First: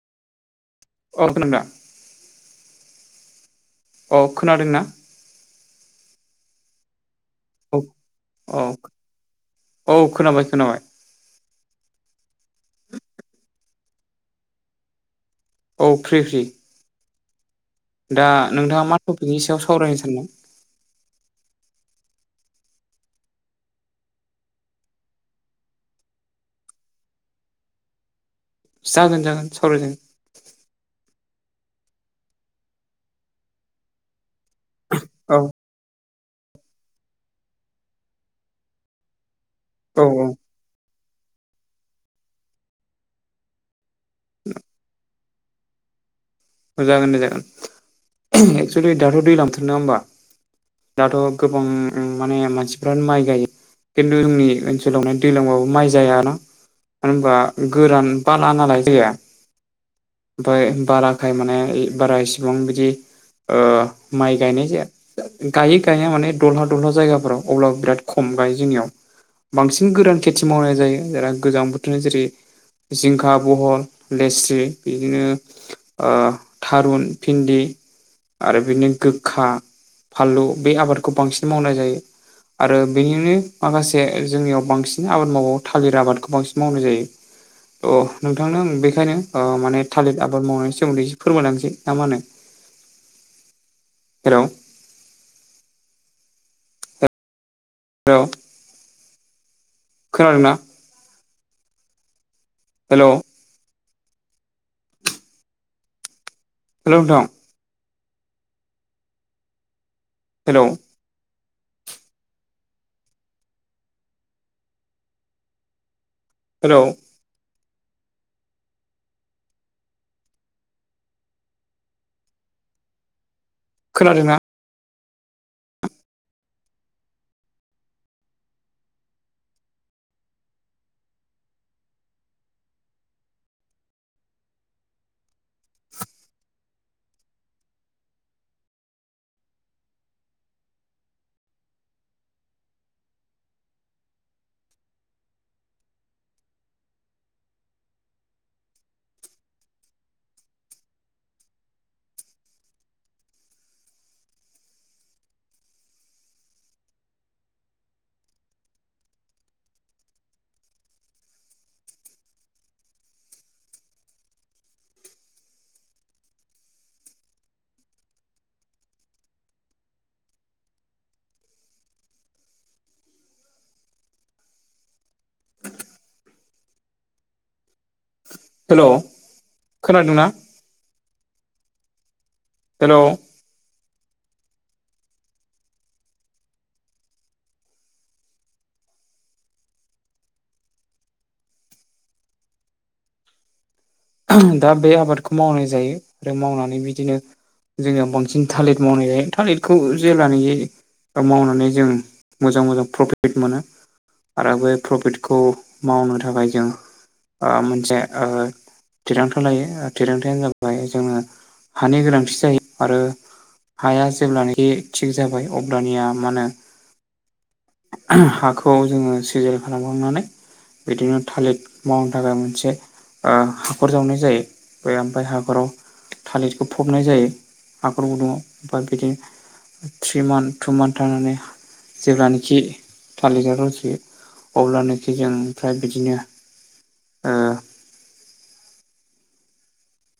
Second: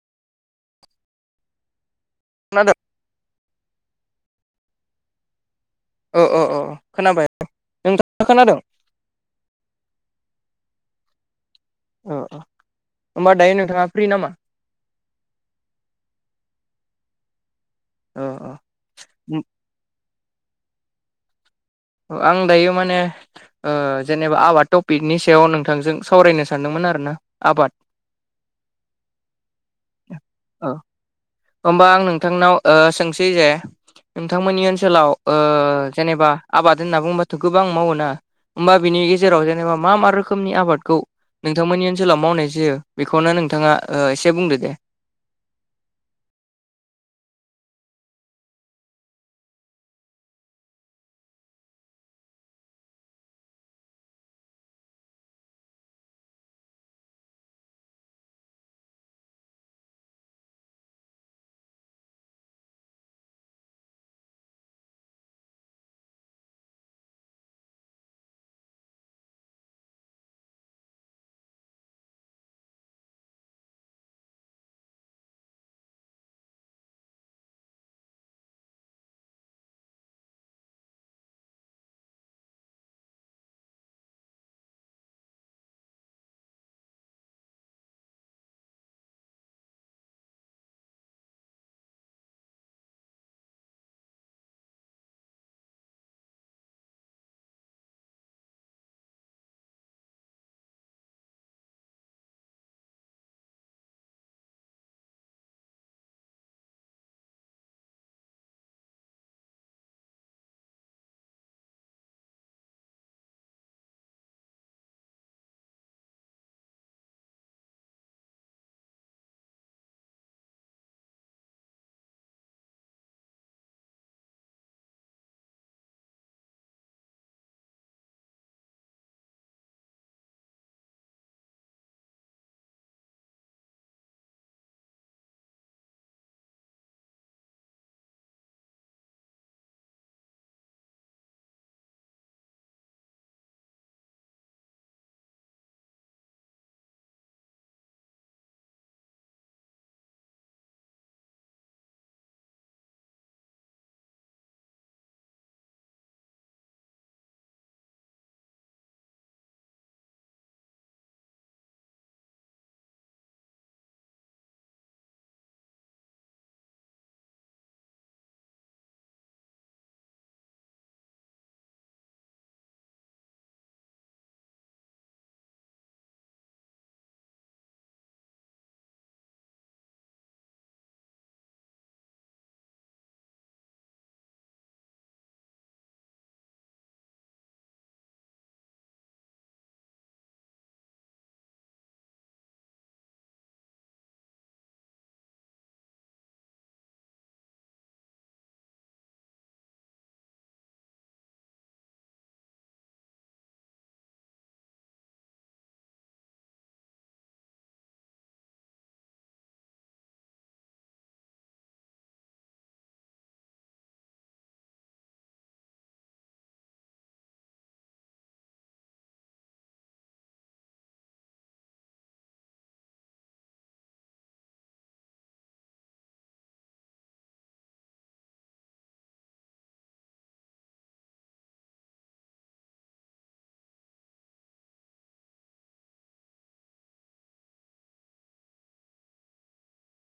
अ खोनादोंदा? खोनादों? अ खोनादोंना? अ अ अ खोनाबाय। औ नोंथाङा खोनादों औ औ खोनाबाय खोनाबाय अ अ ओमबा दायो नोंथाङा फ्रि नामा औ फ्रि फ्रि अ दा अ नोंथाङा मा टपिकनि सायाव सावरायनो सानदों आं दायो माने ओ जेनेबा आबाद टपिकनि सायाव नोंथांजों सावरायनो सानदोंमोन आरो ना आबाद जागोन जागोन सावराय जागोन औ ओमबा आं नोंथांनाव ओ सोंसै जे नोंथांमोननि ओनसोलाव ओ औ जेनेबा आबाद होनना बुंबाथ गोबां मावोना होमबा बिनि गेजेराव जेनेबा मा मा औ रोखोमनि आबादखौ नोंथांमोननि ओनसोलाव मावनाय जायो बेखौनो नोंथाङा ओ एसे बुंदो दे अ जागोन दे जागोन एक्सुलि दाथ दैलां‌ बोथोर नङा होमबा दाथ गोबां उम माने मानसिफ्रानो माइ गायो खिन्थु जोंनि ओनसोलाव हाय दैज्लांबाबो माइ जायाना मानो होनबा गोरान बाला नालाय जाया ओमफ्राय बाला खाय माने बारा इसिबां बिदि ओ माइ गायनाय जाया गायो गाइाया माने दलहा दलहा जायगाफोराव अब्लाबो बिराद खम गायो जोंनियाव बांसिन गोरान खेथि मावनाय जायो गोजां बोथोरनि जेरै जिंखा बहल लेस्रि बिदिनो ओ थारुन भिन्दि आरो बिदिनो गोखा फालौ बे आबादखौ बांसिन मावनाय जायो आरो बेनिनो माखासे जोंनियाव बांसिन आबाद मावबावो थालिर आबादखौ बांसिन मावनाय जायो अ नोंथांनो बेखायनो ओ माने थालिर आबाद मावनाय सोमोन्दै एसे फोरमाय लांनोसै ना मा होनो हेलौ हेलै खोनादोंना हेलौ हेलौ नोंथां हेलौ हेलौ खोनादोंना हेलौ खोनादोंना हेलौ दा बे आबादखौ मावनाय जायो आरो मावनानै बिदिनो जोङो बांसिन थालिर मावनाय जायो थालिरखौ जेब्लानो दा मावनानै जों मोजां मोजां प्रफिट मोनो आरो बे प्रफिटखौ मावनो थाखाय जों ओ मोनसे ओ थिरांथा लायो थिरांथायानो जाबाय जोङो हानि गोनांथि जायो आरो हाया जेब्लानोखि थिग जाबाय अब्लानिया मा होनो हाखौ जोङो सिजेल खालामखांनानै बिदिनो थालिर मावनो थाखाय मोनसे ओ हाखर जावनाय जायो बे ओमफ्राय हाखराव थालिरखौ फबनाय जायो हाखर गुदुङाव ओमफ्राय बिदिनो ट्रि मनथ टु मनथ थानानै जेब्लानोखि थालिर गालाव जयो अब्लानोखि जों ओमफ्राय बिदिनो ओ